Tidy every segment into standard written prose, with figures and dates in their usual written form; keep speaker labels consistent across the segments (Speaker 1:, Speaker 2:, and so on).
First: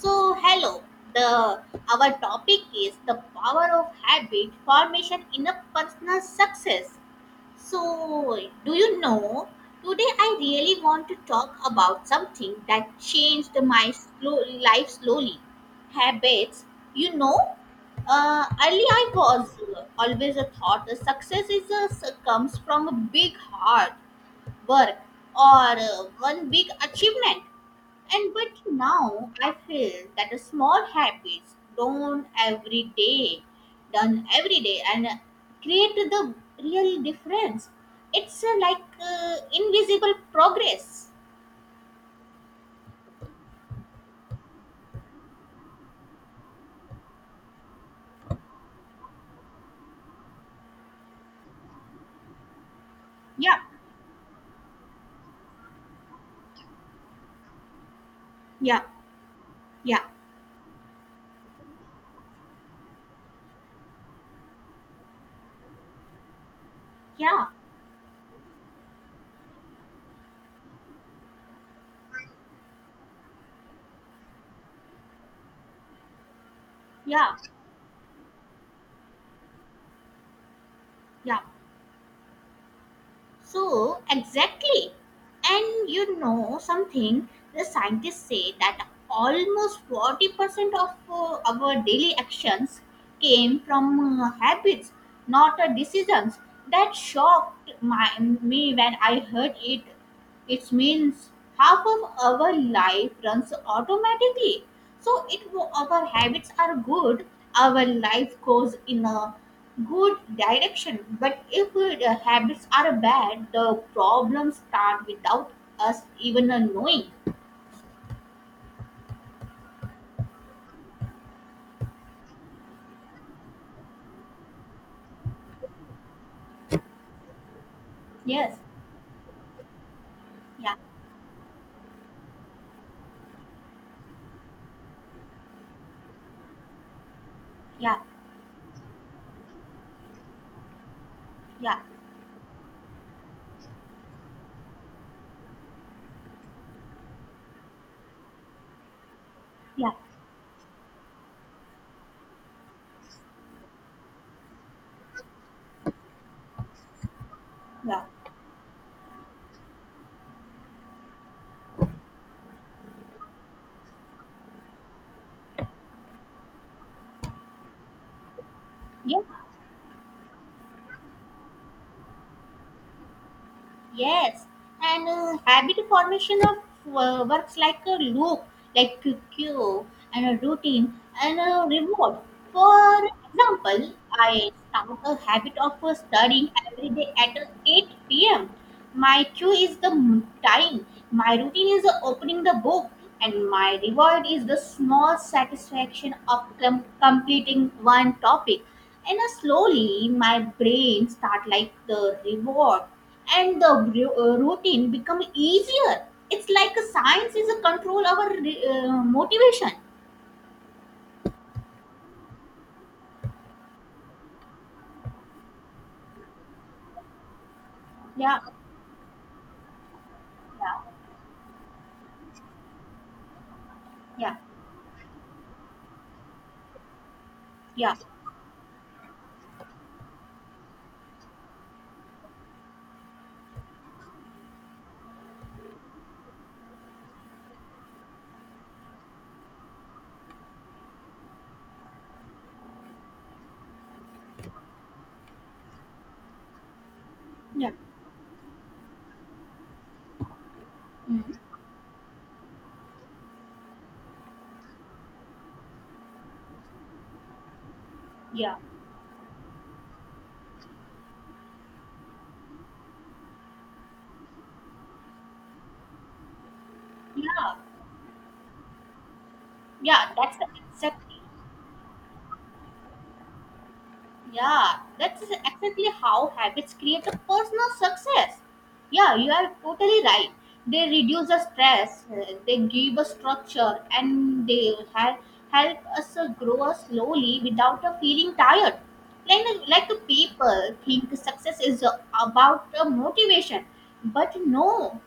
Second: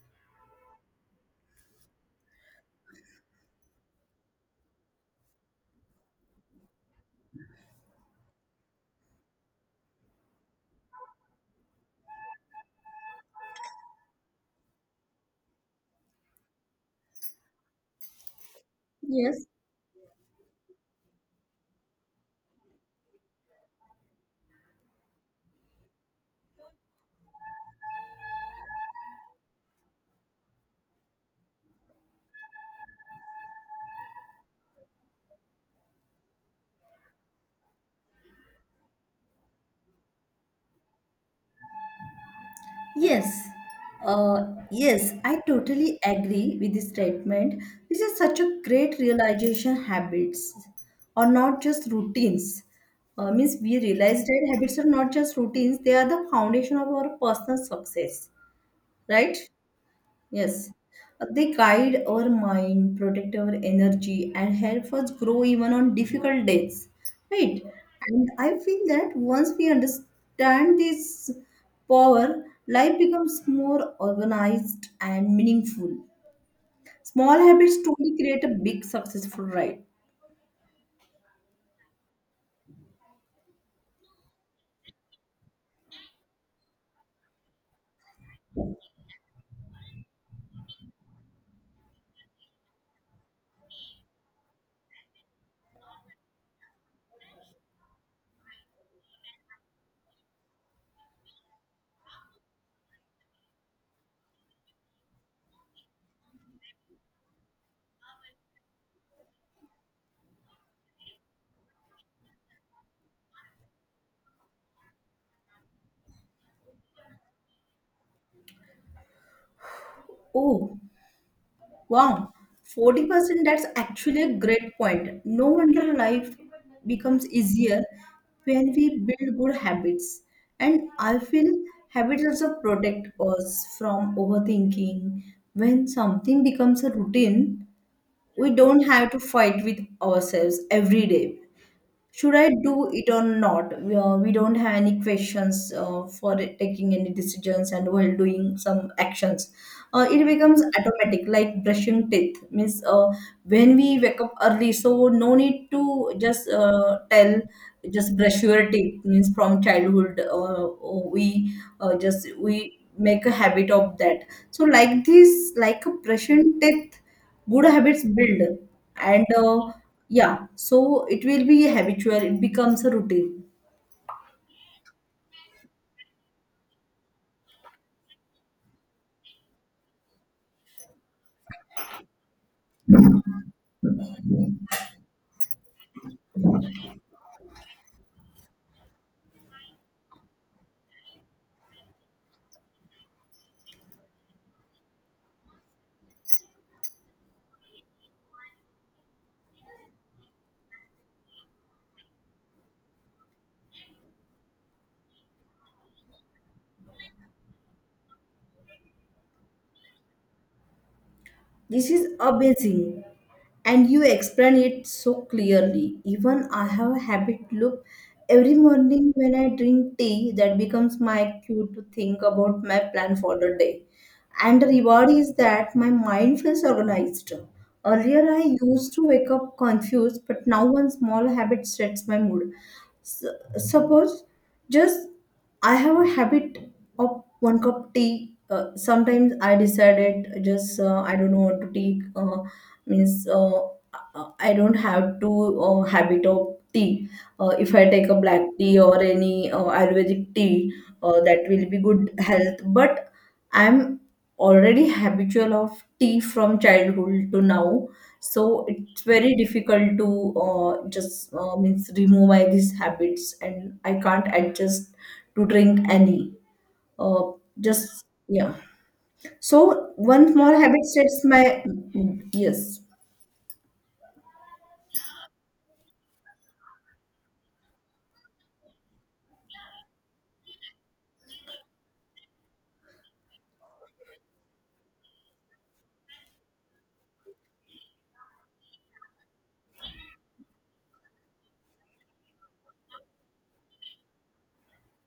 Speaker 1: So, hello. The our topic is the power of habit formation in a personal success. So, do you know? Today, I really want to talk about something that changed my life slowly. Habits, you know. Early, I
Speaker 2: Yes,
Speaker 1: was always a thought that success comes from a big hard work or one big achievement. And but now I feel that the small habits done every day, and create the real difference. It's like invisible progress.
Speaker 2: yes, uh, yes, I totally agree with this statement. This is such a great realization habits are not just routines. Means
Speaker 1: Yeah,
Speaker 2: we realize that habits are not just routines, they are the foundation of our personal success,
Speaker 1: yeah,
Speaker 2: right?
Speaker 1: yeah,
Speaker 2: Yes, they guide our mind, protect our energy, and help us grow even on difficult days,
Speaker 1: yeah,
Speaker 2: right? And I feel that once we understand this power, life becomes more organized and meaningful.
Speaker 1: yeah,
Speaker 2: Small habits truly create a big successful ride.
Speaker 1: yeah. So, exactly. And you know something, the scientists say that almost 40% of our daily actions came from habits, not decisions. That shocked me when I heard it. It means half of our life runs automatically, so if our habits are good, our life goes in a good direction, but if the habits are bad, the problems start without us even knowing.
Speaker 2: Oh, wow, 40% that's actually a great point. No wonder life becomes easier
Speaker 1: Yes,
Speaker 2: when we build good habits.
Speaker 1: yeah,
Speaker 2: And I feel habits also protect us from overthinking. When something becomes a routine,
Speaker 1: yeah,
Speaker 2: we don't have to fight with ourselves every day.
Speaker 1: yeah,
Speaker 2: Should I do it or not? We don't have any questions for taking any decisions and while doing some actions.
Speaker 1: yeah,
Speaker 2: It becomes automatic, like brushing teeth. Means When we wake up early, so no need to just tell,
Speaker 1: yeah,
Speaker 2: just brush your teeth. Means from childhood, we make a habit of that. So like this, like a brushing teeth, good habits build
Speaker 1: yeah.
Speaker 2: and yeah, so it will be habitual, it becomes a routine.
Speaker 1: Yes, and habit formation of works like a loop, like a cue, and a routine, and a reward. For example, I start a habit of studying every day at 8 p.m. My cue is the time. My routine is the opening the book, and my reward is the small satisfaction of completing one topic. And slowly, my brain start like the reward, and the routine become easier. It's like a science is a control our motivation.
Speaker 2: This is amazing and you explain it so clearly. Even I have a habit loop.
Speaker 1: Yeah,
Speaker 2: Every morning when I drink tea, that
Speaker 1: yeah,
Speaker 2: becomes my cue to think about my plan for the day,
Speaker 1: yeah,
Speaker 2: and the reward is that my mind feels organized.
Speaker 1: yeah,
Speaker 2: Earlier I used to wake up confused, but now one small habit sets my mood. S- suppose just I have a habit of one cup tea. Sometimes I decided, just I don't know what to take. Means I don't have to habit of tea.
Speaker 1: yeah,
Speaker 2: If I take a black tea or any ayurvedic tea,
Speaker 1: mm,
Speaker 2: that will be good health, but I'm already habitual of tea from childhood to now.
Speaker 1: yeah,
Speaker 2: So it's very difficult to just means remove my these habits and I can't adjust to drink any uh,
Speaker 1: yeah,
Speaker 2: just yeah. So
Speaker 1: yeah.
Speaker 2: one
Speaker 1: That's the
Speaker 2: small habit sets
Speaker 1: exactly.
Speaker 2: my mm, yes.
Speaker 1: Yeah, that's exactly how habits create a personal success. Yeah, you are totally right. They reduce the stress, they give a structure, and they help us grow us slowly without feeling tired. Like the people think success is about motivation, but no,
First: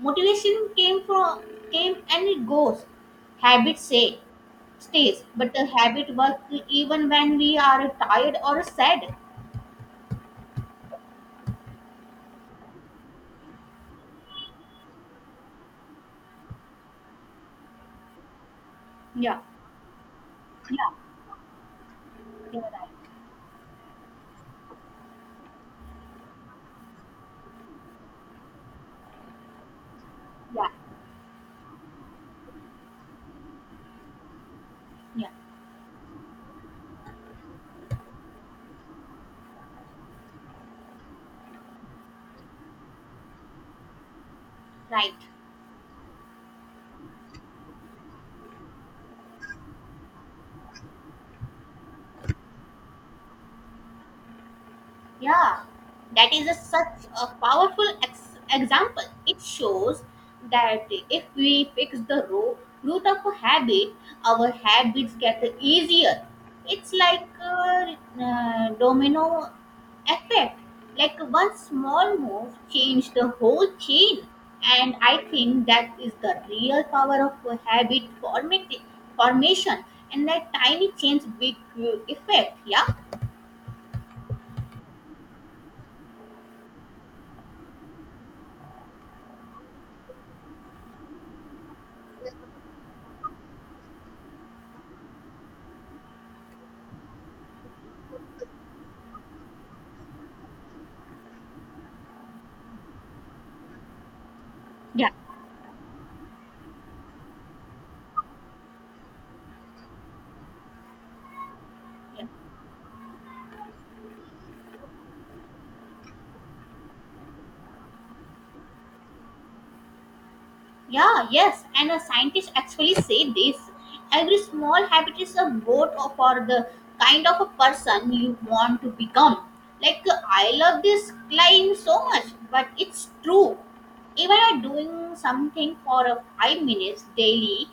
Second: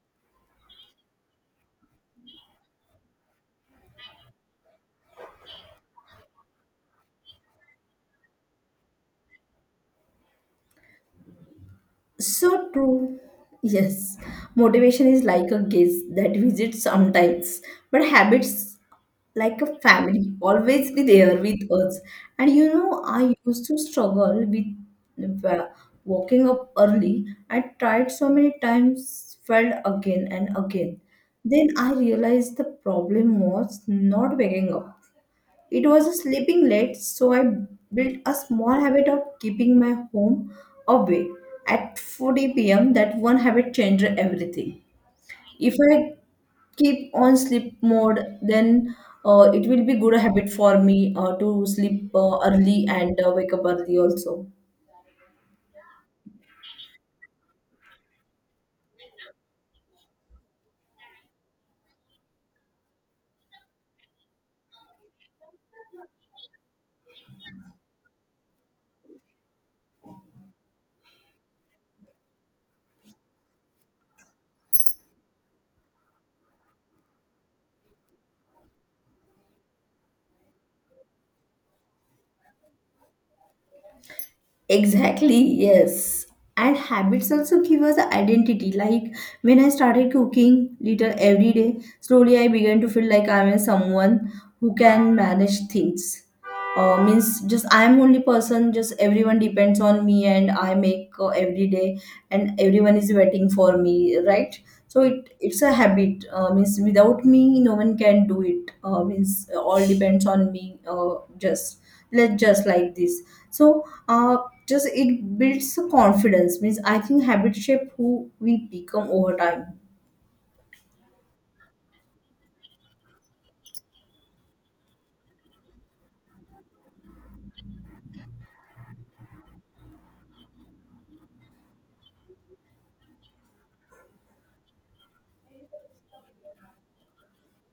Speaker 1: motivation came and it goes. Habits say stays, but the habit works even when we are tired or sad.
Speaker 2: So true. Yes. Motivation is like a guest that visits sometimes, but habits
Speaker 1: Yeah,
Speaker 2: like a family
Speaker 1: yeah,
Speaker 2: always be there with us. And
Speaker 1: yeah, right.
Speaker 2: you know, I used to struggle with waking up early. I tried so many times, failed again and
Speaker 1: Yeah,
Speaker 2: again. Then I realized the problem was not waking up.
Speaker 1: yeah,
Speaker 2: It was sleeping late, so I built a small habit of keeping my home awake at 4 p.m. That one habit changed everything.
Speaker 1: right.
Speaker 2: If I keep on sleep mode, then it will be good habit for me to sleep early and wake up early also.
Speaker 1: Yeah, that such a powerful example. It shows that if we fix the root of a habit, our habits get easier. It's like a domino effect. Like one small move changed the whole chain. And I think that is the real power of a habit formation. And that tiny change, big effect. Yeah.
Speaker 2: Exactly, yes. And habits also give us the identity. Like when I started cooking little every day, slowly I began to feel like I'm someone who can manage things. Means just I'm only person. Just everyone depends on me, and I make every day, and everyone is waiting for me, right? So
Speaker 1: Yeah.
Speaker 2: it's a habit. Means without me, no one can do it. Means all depends on me. Just
Speaker 1: Yeah.
Speaker 2: let just like this, so just it builds confidence. Means I think habit shape who we become over time.
Speaker 1: Yeah, yes, and a scientist actually say this. Every small habit is a vote for the kind of a person you want to become. Like I love this client so much, but it's true. Even a doing something for a 5 minutes daily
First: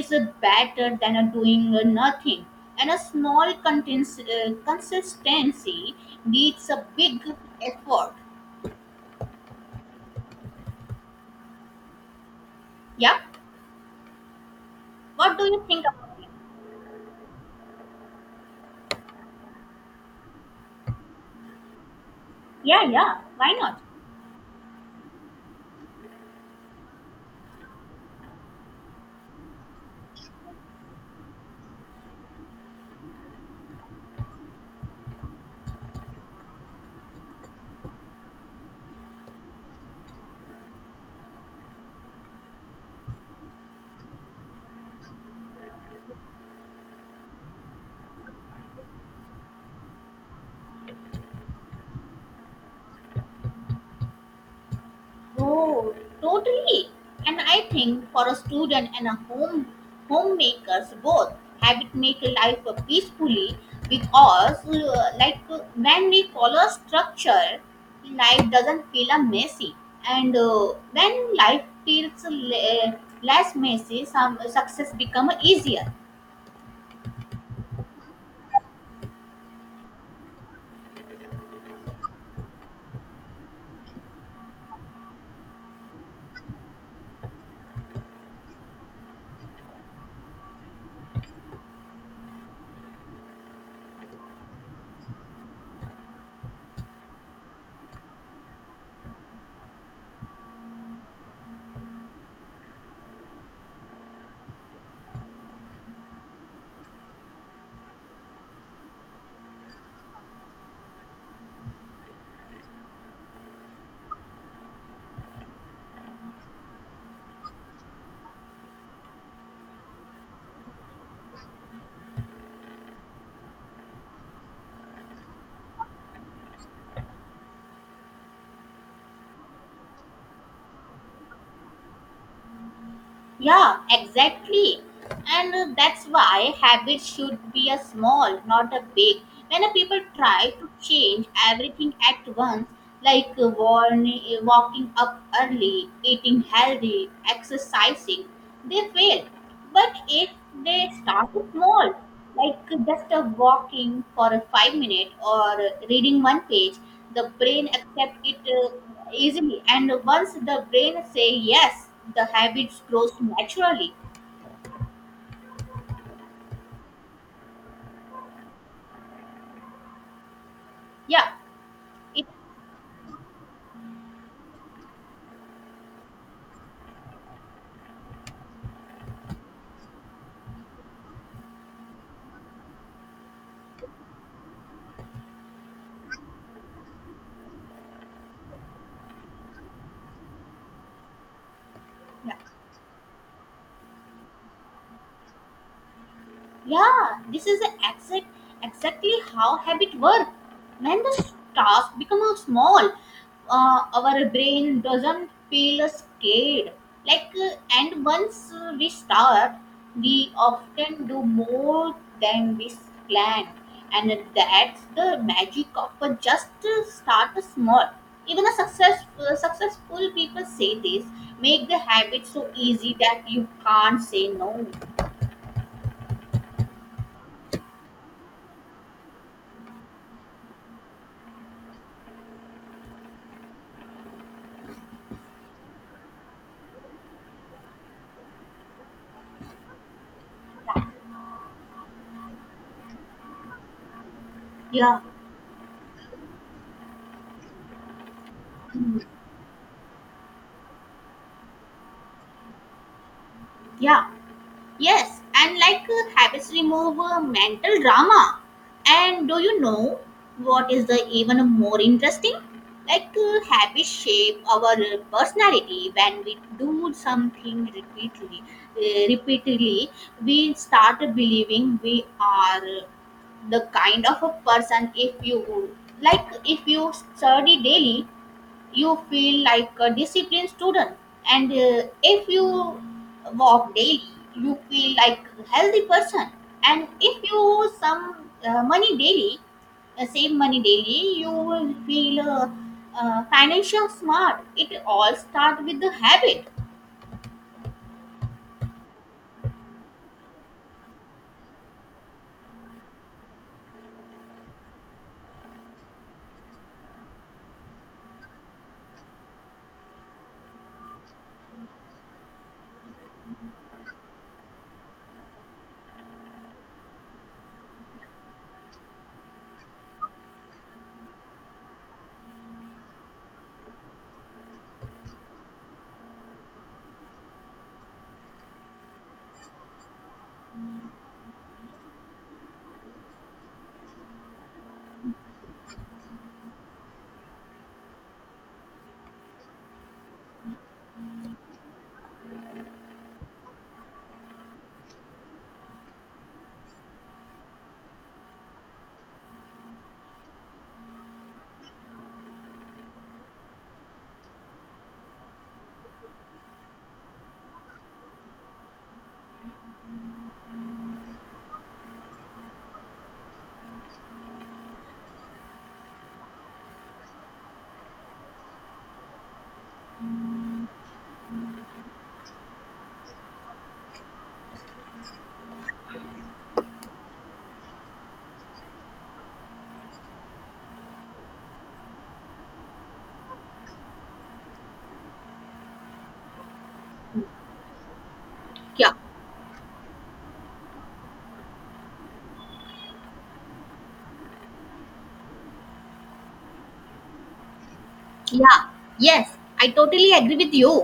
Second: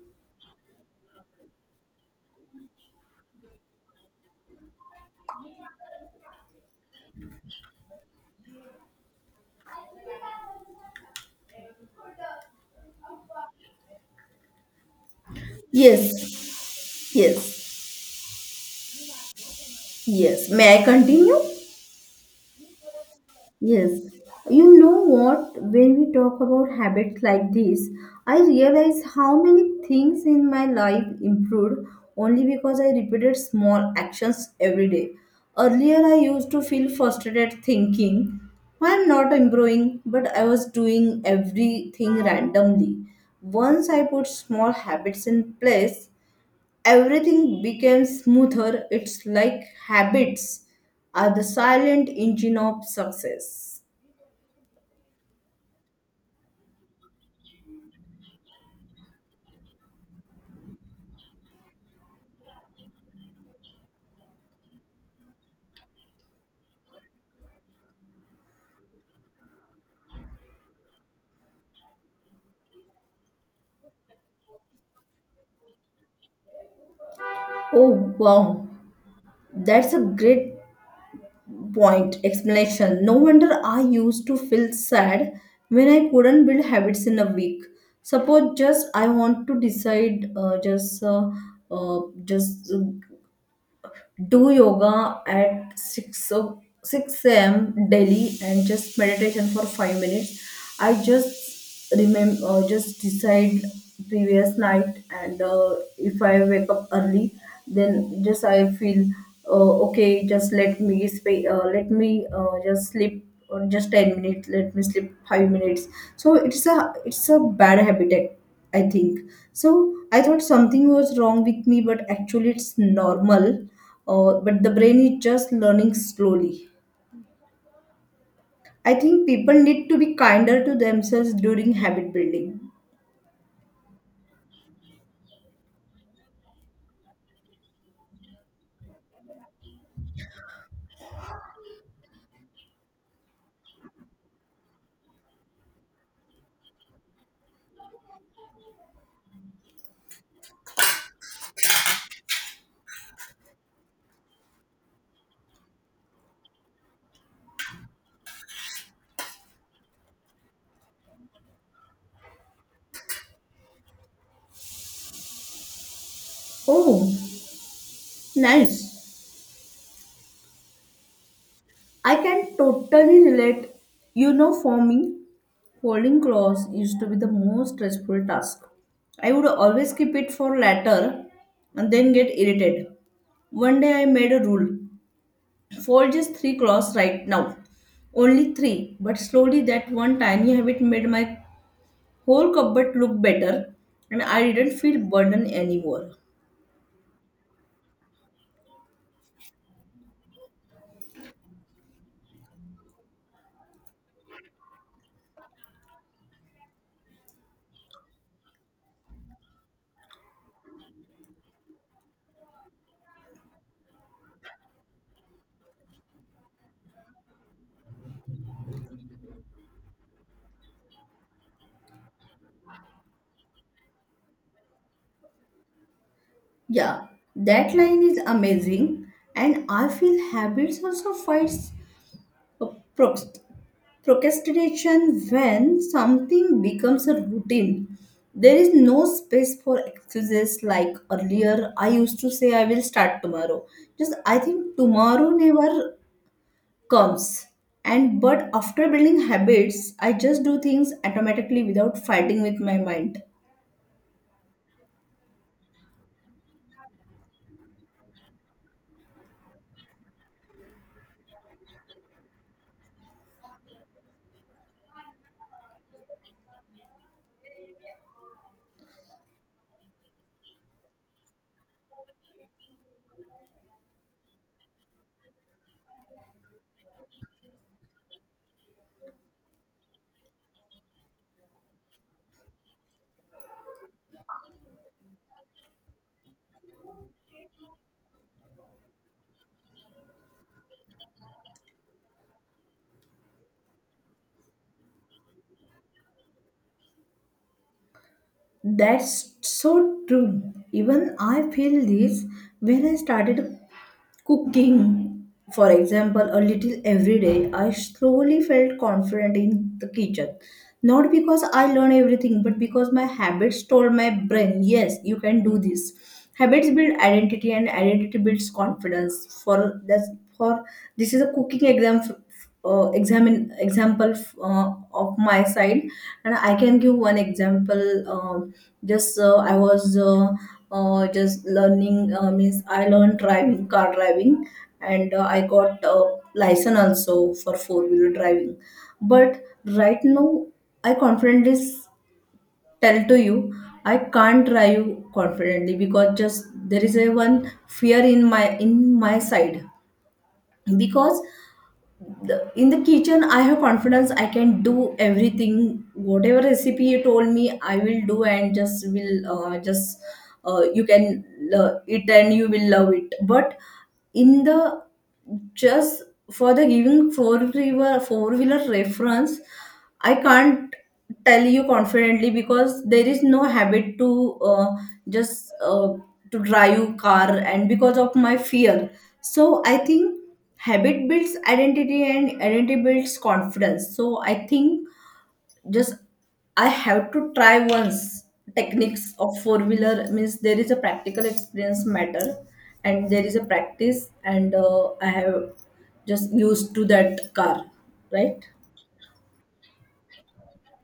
Speaker 1: is a better than a doing a nothing. And a small consistency needs a big effort. Yeah. What do you think about it?
Speaker 2: Yes, yes, yes, may I continue?
Speaker 1: Yeah, yeah. Why not?
Speaker 2: Yes, you know what? When we talk about habits like this, I realize how many things in my life improved only because I repeated small actions every day. Earlier, I used to feel frustrated thinking, why I'm not improving, but I was doing everything randomly. Once I put small habits in place, everything became smoother. It's like habits are the silent engine of success.
Speaker 1: Oh, totally. And I think for a student and a homemakers both, habit make life peacefully because like when we follow a structure, life doesn't feel a messy. And when life feels less messy, some success become easier.
Speaker 2: Oh, wow. That's a great point explanation. No wonder I used to feel sad when I couldn't build habits in a week. Suppose just I want to decide just do yoga at 6 o a.m. daily and just meditation for 5 minutes. I just remember, just decide previous night and if I wake up early, then just I feel okay, just let me let me just sleep or just 10 minutes, let me sleep 5 minutes. So it's a bad habit, I think. So I thought something was wrong with me, but actually it's normal, but the brain is just learning slowly. I think people need to be kinder to themselves during habit building.
Speaker 1: Yeah, exactly. And that's why habits should be a small, not a big. When a people try to change everything at once, like walking up early, eating healthy, exercising, they fail. But if they start small, like just a walking for a 5 minute or reading one page, the brain accept it easily. And once the brain say yes, the habits grows naturally.
Speaker 2: Oh, nice.
Speaker 1: Yeah,
Speaker 2: I
Speaker 1: it
Speaker 2: can totally relate. You know, for me, folding clothes used to be the most stressful task. I would always keep it for later and then get irritated. One day I made a rule, fold just three clothes right now. Only three, but slowly that one tiny habit made my
Speaker 1: yeah.
Speaker 2: whole cupboard looked better and I didn't feel burdened anymore.
Speaker 1: Yeah, this is exactly how habit work. When the task becomes small, our brain doesn't feel scared. Like, and once we start, we often do more than we planned. And that's the magic of just start small. Even a successful people say this, make the habit so easy that you can't say no.
Speaker 2: Yeah, that line is amazing, and I feel habits also fights uh, proc- procrastination when something becomes a routine. There is no space for excuses like earlier. I used to say I will start tomorrow. Just I think
Speaker 1: Yeah,
Speaker 2: tomorrow never comes. And but after building habits, I just do things automatically without fighting with my mind.
Speaker 1: yeah. Yes, and like habits remove mental drama. And do you know what is the even more interesting? Like habits shape our personality. When we do something repeatedly, we start believing we are the kind of a person. If you study daily, you feel like a disciplined student, and if you walk daily, you feel like a healthy person, and if you some money daily save money daily, you will feel financial smart. It all start with the habit.
Speaker 2: That's so true. Even I feel this when I started cooking. For example, a little every day, I slowly felt confident in the kitchen. Not because I learned everything, but because my habits told my brain, yes, you can do this. Habits build identity and identity builds confidence. For that's for this is a cooking example of my side, and I can give one example. um, just I was just learning, means I learned driving, car driving, and I got license also for four wheeler driving. But right now, I confidently tell to you I can't drive confidently because just there is a one fear in my side. Because in the kitchen I have confidence, I can do everything, whatever recipe you told me I will do, and just will just you can eat and you will love it. But in the just, for the giving four wheeler reference, I can't tell you confidently because there is no habit to just to drive car, and because of my fear. So I think habit builds identity and identity builds confidence. So I think just I have to try once
Speaker 1: Yeah.
Speaker 2: techniques of four wheeler. Means there is a practical experience matter, and there is a practice, and I have just used to that car, right?
Speaker 1: Yeah, yes, I totally agree with you.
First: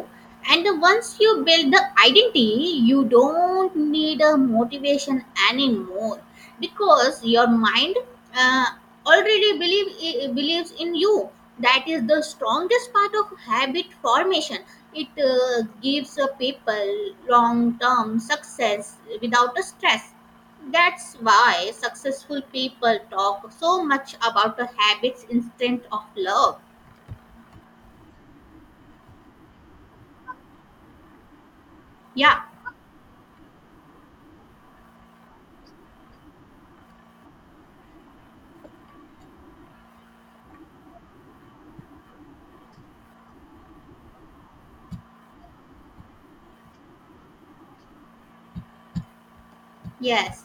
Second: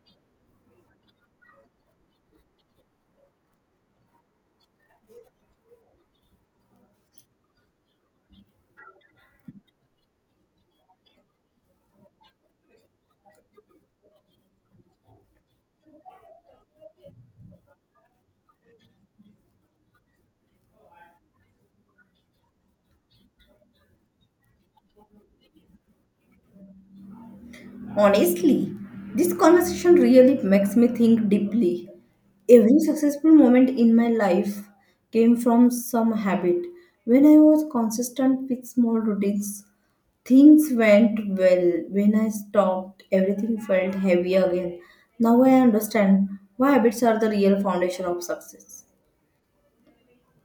Speaker 1: And once you build the identity, you don't need a motivation anymore because your mind uh, already believes in you. That is the strongest part of habit formation. It gives a people long-term success without a stress. That's why successful people talk so much about the habits instead of love.
Speaker 2: Honestly, this conversation really makes me think deeply.
Speaker 1: Yeah.
Speaker 2: Every successful moment in my life came from some habit. When I was consistent with small routines, things went well. When I stopped, everything felt heavy again. Now I understand why habits are the real foundation of success.
Speaker 1: Yes.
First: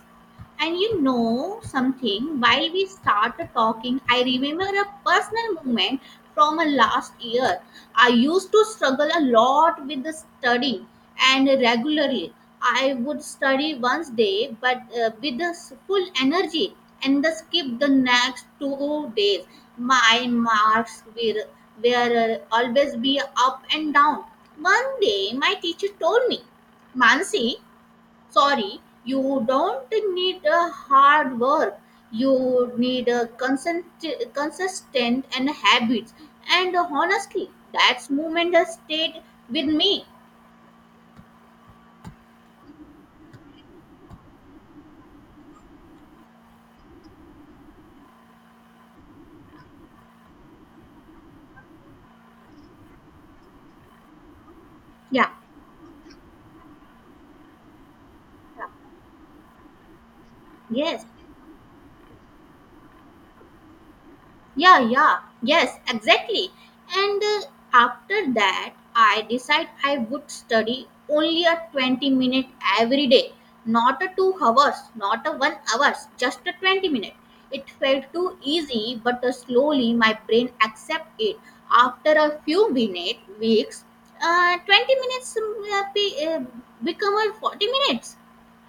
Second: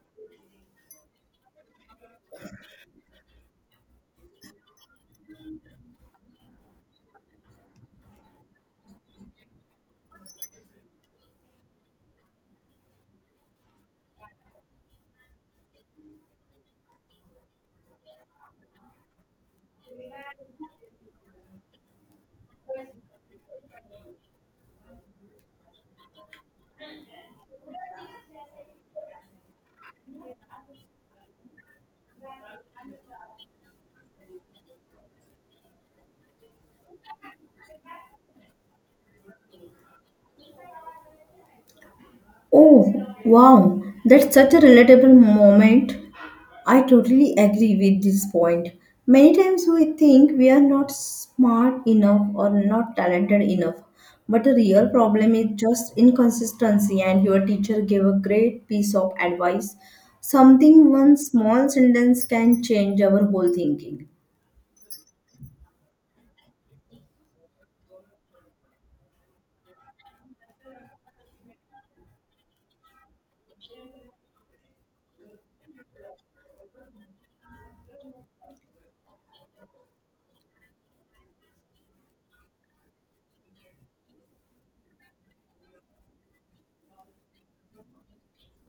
Speaker 1: And you know something, while we started talking, I remember a personal moment from a last year. I used to struggle a lot with the studying and regularly. I would study once day, but with the full energy and the skip the next 2 days. My marks were always be up and down. One day, my teacher told me, Mansi, sorry, you don't need a hard work. You need a consistent and habits. And honestly, that's movement has stayed with me.
Speaker 2: Oh, wow, that's such a relatable moment. I totally agree with this point. Many times we think we are not smart enough or not talented enough, but the real
Speaker 1: Yeah.
Speaker 2: problem is just inconsistency. And your teacher gave a great piece of advice. Something,
Speaker 1: Yes.
Speaker 2: one small sentence can change our whole thinking.
Speaker 1: Yeah, yeah, yes, exactly. And after that, I decide I would study only a 20-minute every day, not a 2 hours, not a 1 hours, just a 20 minute. It felt too easy, but slowly my brain accept it. After a few minute weeks, 20 minutes become a 40 minutes,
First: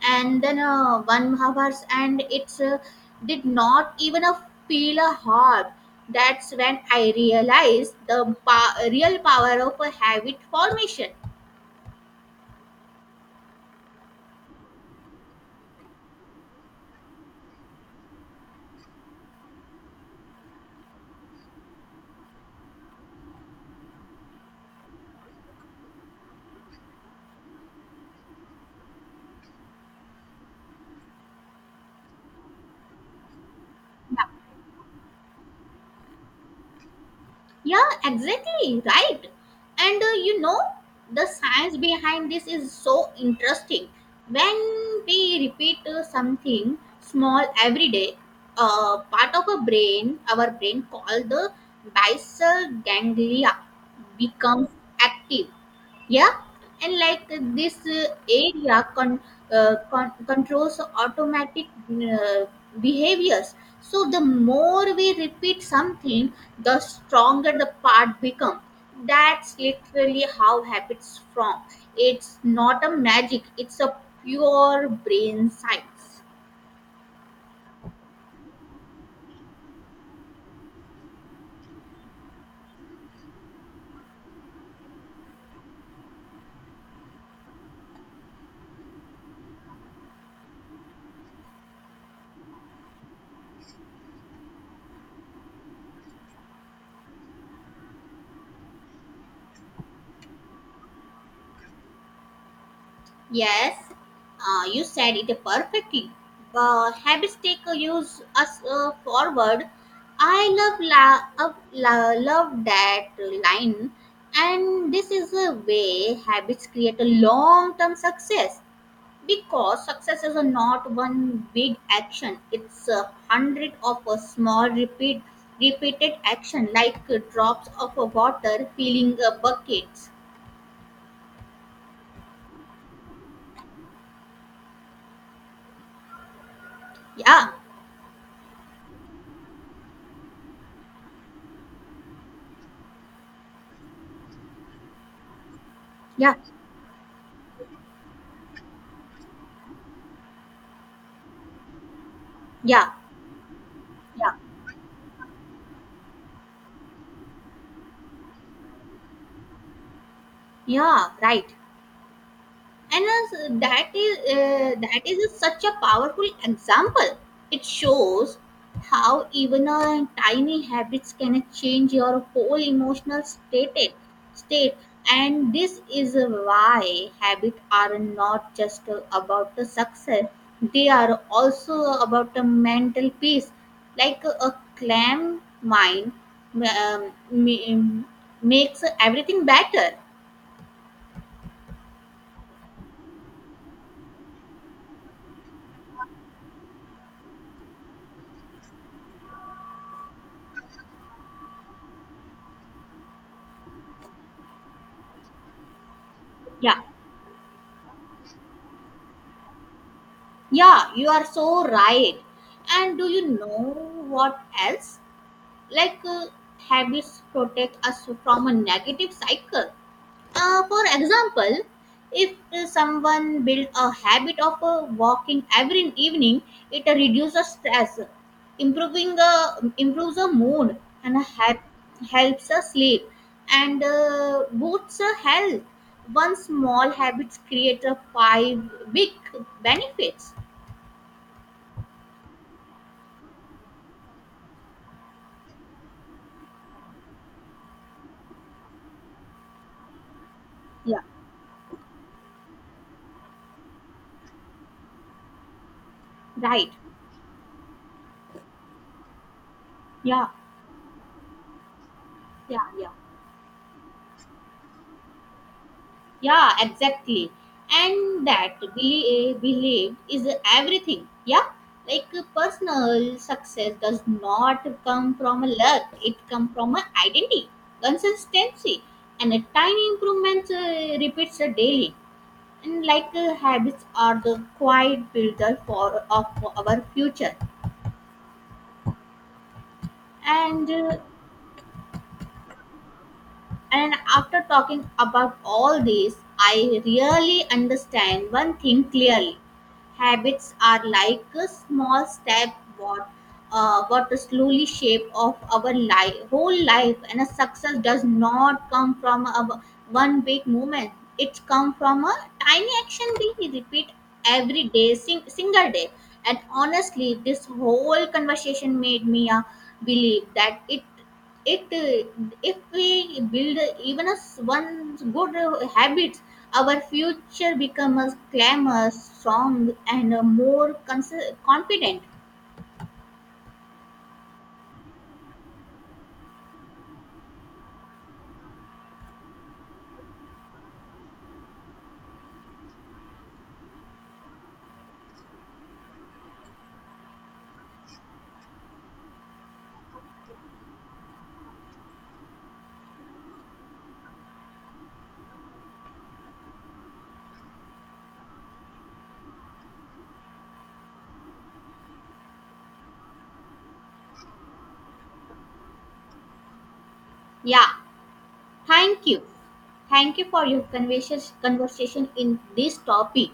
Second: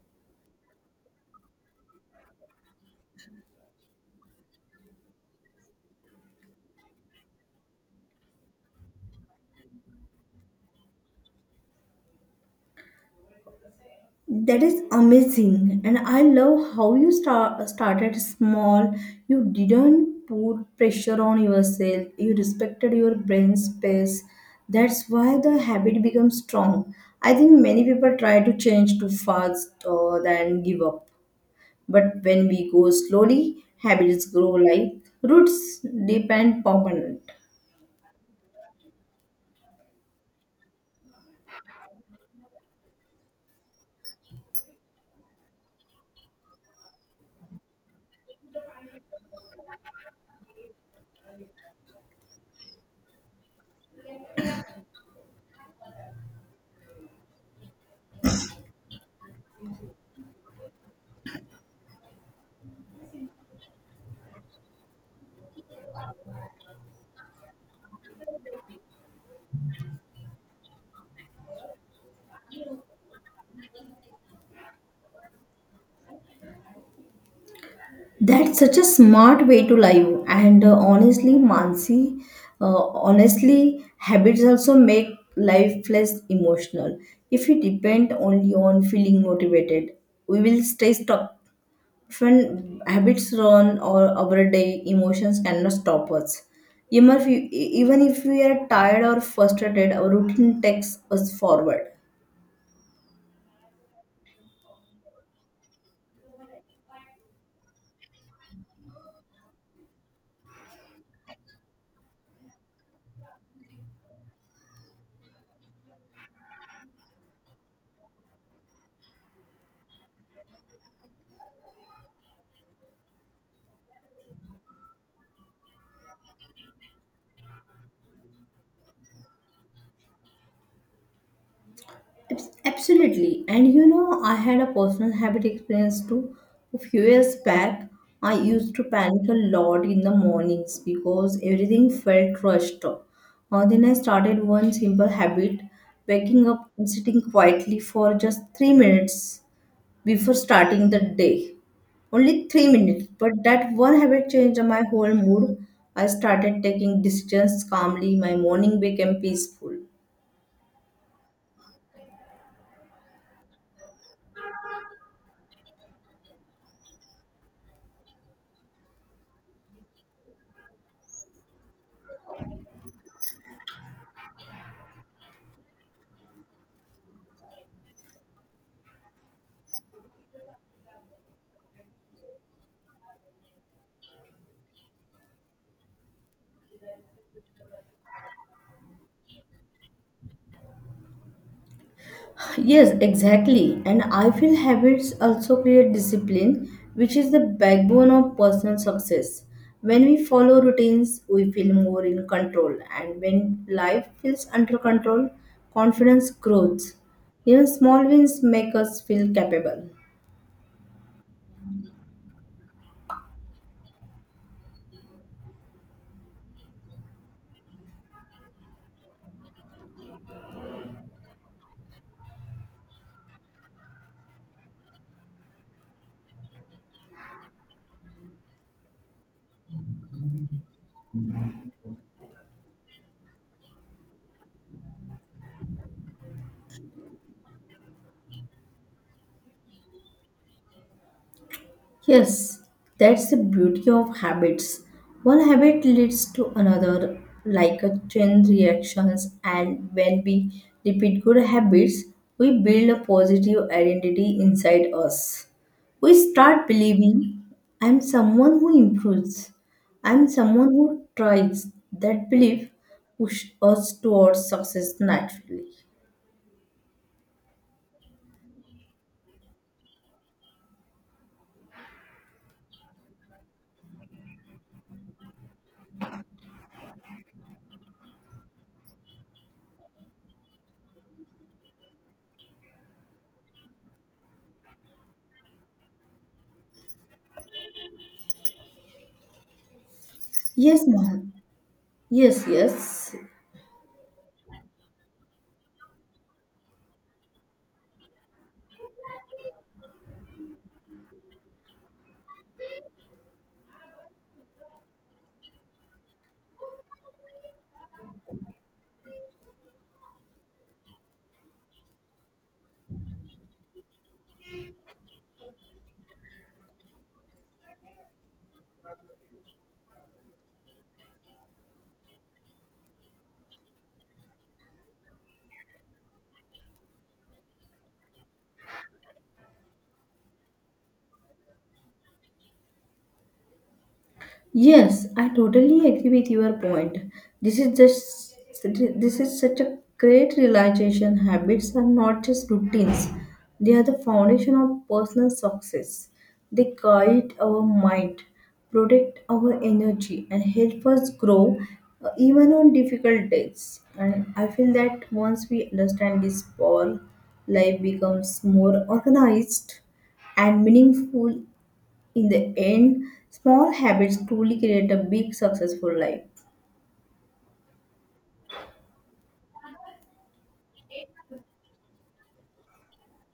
Speaker 1: and then 1 hours, and it's did not even feel a hot. That's when I realized the real power of a habit formation.
Speaker 2: That is amazing. And I love how started small. You didn't put pressure on yourself. You respected your brain space. That's why the habit becomes strong. I think many people try to change too fast or then give up. But when we go slowly,
Speaker 1: Yeah.
Speaker 2: habits grow like roots, deep and permanent.
Speaker 1: Yeah, exactly right. And you know the science behind this is so interesting. When we repeat something small every day, part of a brain our brain called the basal ganglia becomes active. Yeah. And like this area controls automatic behaviors. So the more we repeat something, the stronger the part becomes. That's literally how habits form. It's not a magic, it's a pure brain science.
Speaker 2: That's such a smart way to live. And honestly, Mansi, honestly, habits also make life less emotional. If we depend only on feeling motivated, we will stay stuck. When habits run or our day, emotions cannot stop us. Even if we are tired or frustrated, our routine takes us forward.
Speaker 1: Yes, you said it perfectly. Habits take use us forward. I love love that line, and this is a way habits create a long-term success because success is not one big action. It's a hundred of a small repeated action like drops of water filling buckets.
Speaker 2: Absolutely. And you know, I had a personal habit experience too. A few years
Speaker 1: Yeah,
Speaker 2: back, I used to panic a lot in the mornings because everything felt rushed. Then I started one simple habit,
Speaker 1: yeah,
Speaker 2: waking up and sitting quietly for just 3 minutes before starting the day. Only three
Speaker 1: yeah,
Speaker 2: minutes, but that one habit
Speaker 1: yeah.
Speaker 2: changed my whole mood. I started taking decisions calmly, my morning became peaceful.
Speaker 1: Yeah, right. And as that is such a powerful example. It shows how even a tiny habits can change your whole emotional state, and this is why habits are not just about the success; they are also about the mental peace. Like a calm mind um, ma- makes everything better.
Speaker 2: Yes, exactly. And I feel habits also create discipline, which is the backbone of personal success. When we follow routines, we feel more in control. And when life feels under control, confidence
Speaker 1: Yeah.
Speaker 2: grows. Even small wins make us feel capable.
Speaker 1: Yeah, you are so right. And do you know what else? Like habits protect us from a negative cycle. For example, if someone build a habit of walking every evening, it reduces stress, improving improves the mood, and helps us sleep and boosts our health. One small habits create a five big benefits.
Speaker 2: Yes, that's the beauty of habits. One habit leads to another, like a chain reactions, and when we
Speaker 1: Yeah.
Speaker 2: repeat good habits, we build a positive identity inside us. We start
Speaker 1: Right.
Speaker 2: believing, I'm someone who improves. I'm
Speaker 1: Yeah.
Speaker 2: someone who tries. That
Speaker 1: Yeah.
Speaker 2: belief
Speaker 1: Yeah.
Speaker 2: pushes us towards success naturally.
Speaker 1: Yeah. Exactly. And that belief is everything. Yeah. Like personal success does not come from luck. It comes from a identity, consistency, and a tiny improvement repeats daily. And like habits are the quiet builder for of our future. And
Speaker 2: Yes,
Speaker 1: uh,
Speaker 2: ma'am. Yes, yes.
Speaker 1: And after talking about all this, I really understand one thing clearly. Habits are like a small step what what slowly shape of our life, whole life, and a success does not come from one big moment. It comes from a tiny action we repeat every day, single day. And honestly, this whole conversation made me believe that it if we build even one good habits, our future becomes clamor strong and more confident.
Speaker 2: Yes, I totally agree with your point. This is just this is such a great realization. Habits are not just routines; they are the foundation of personal success. They guide our mind, protect our energy, and help us grow even on difficult days. And I feel that once we understand this power, life becomes more organized and meaningful. In the end, small habits truly create a big successful life.
Speaker 1: Yeah. Thank you thank you for your conversation in this topic.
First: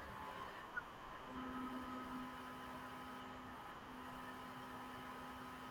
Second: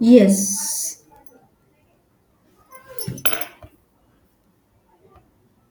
Speaker 2: Yes,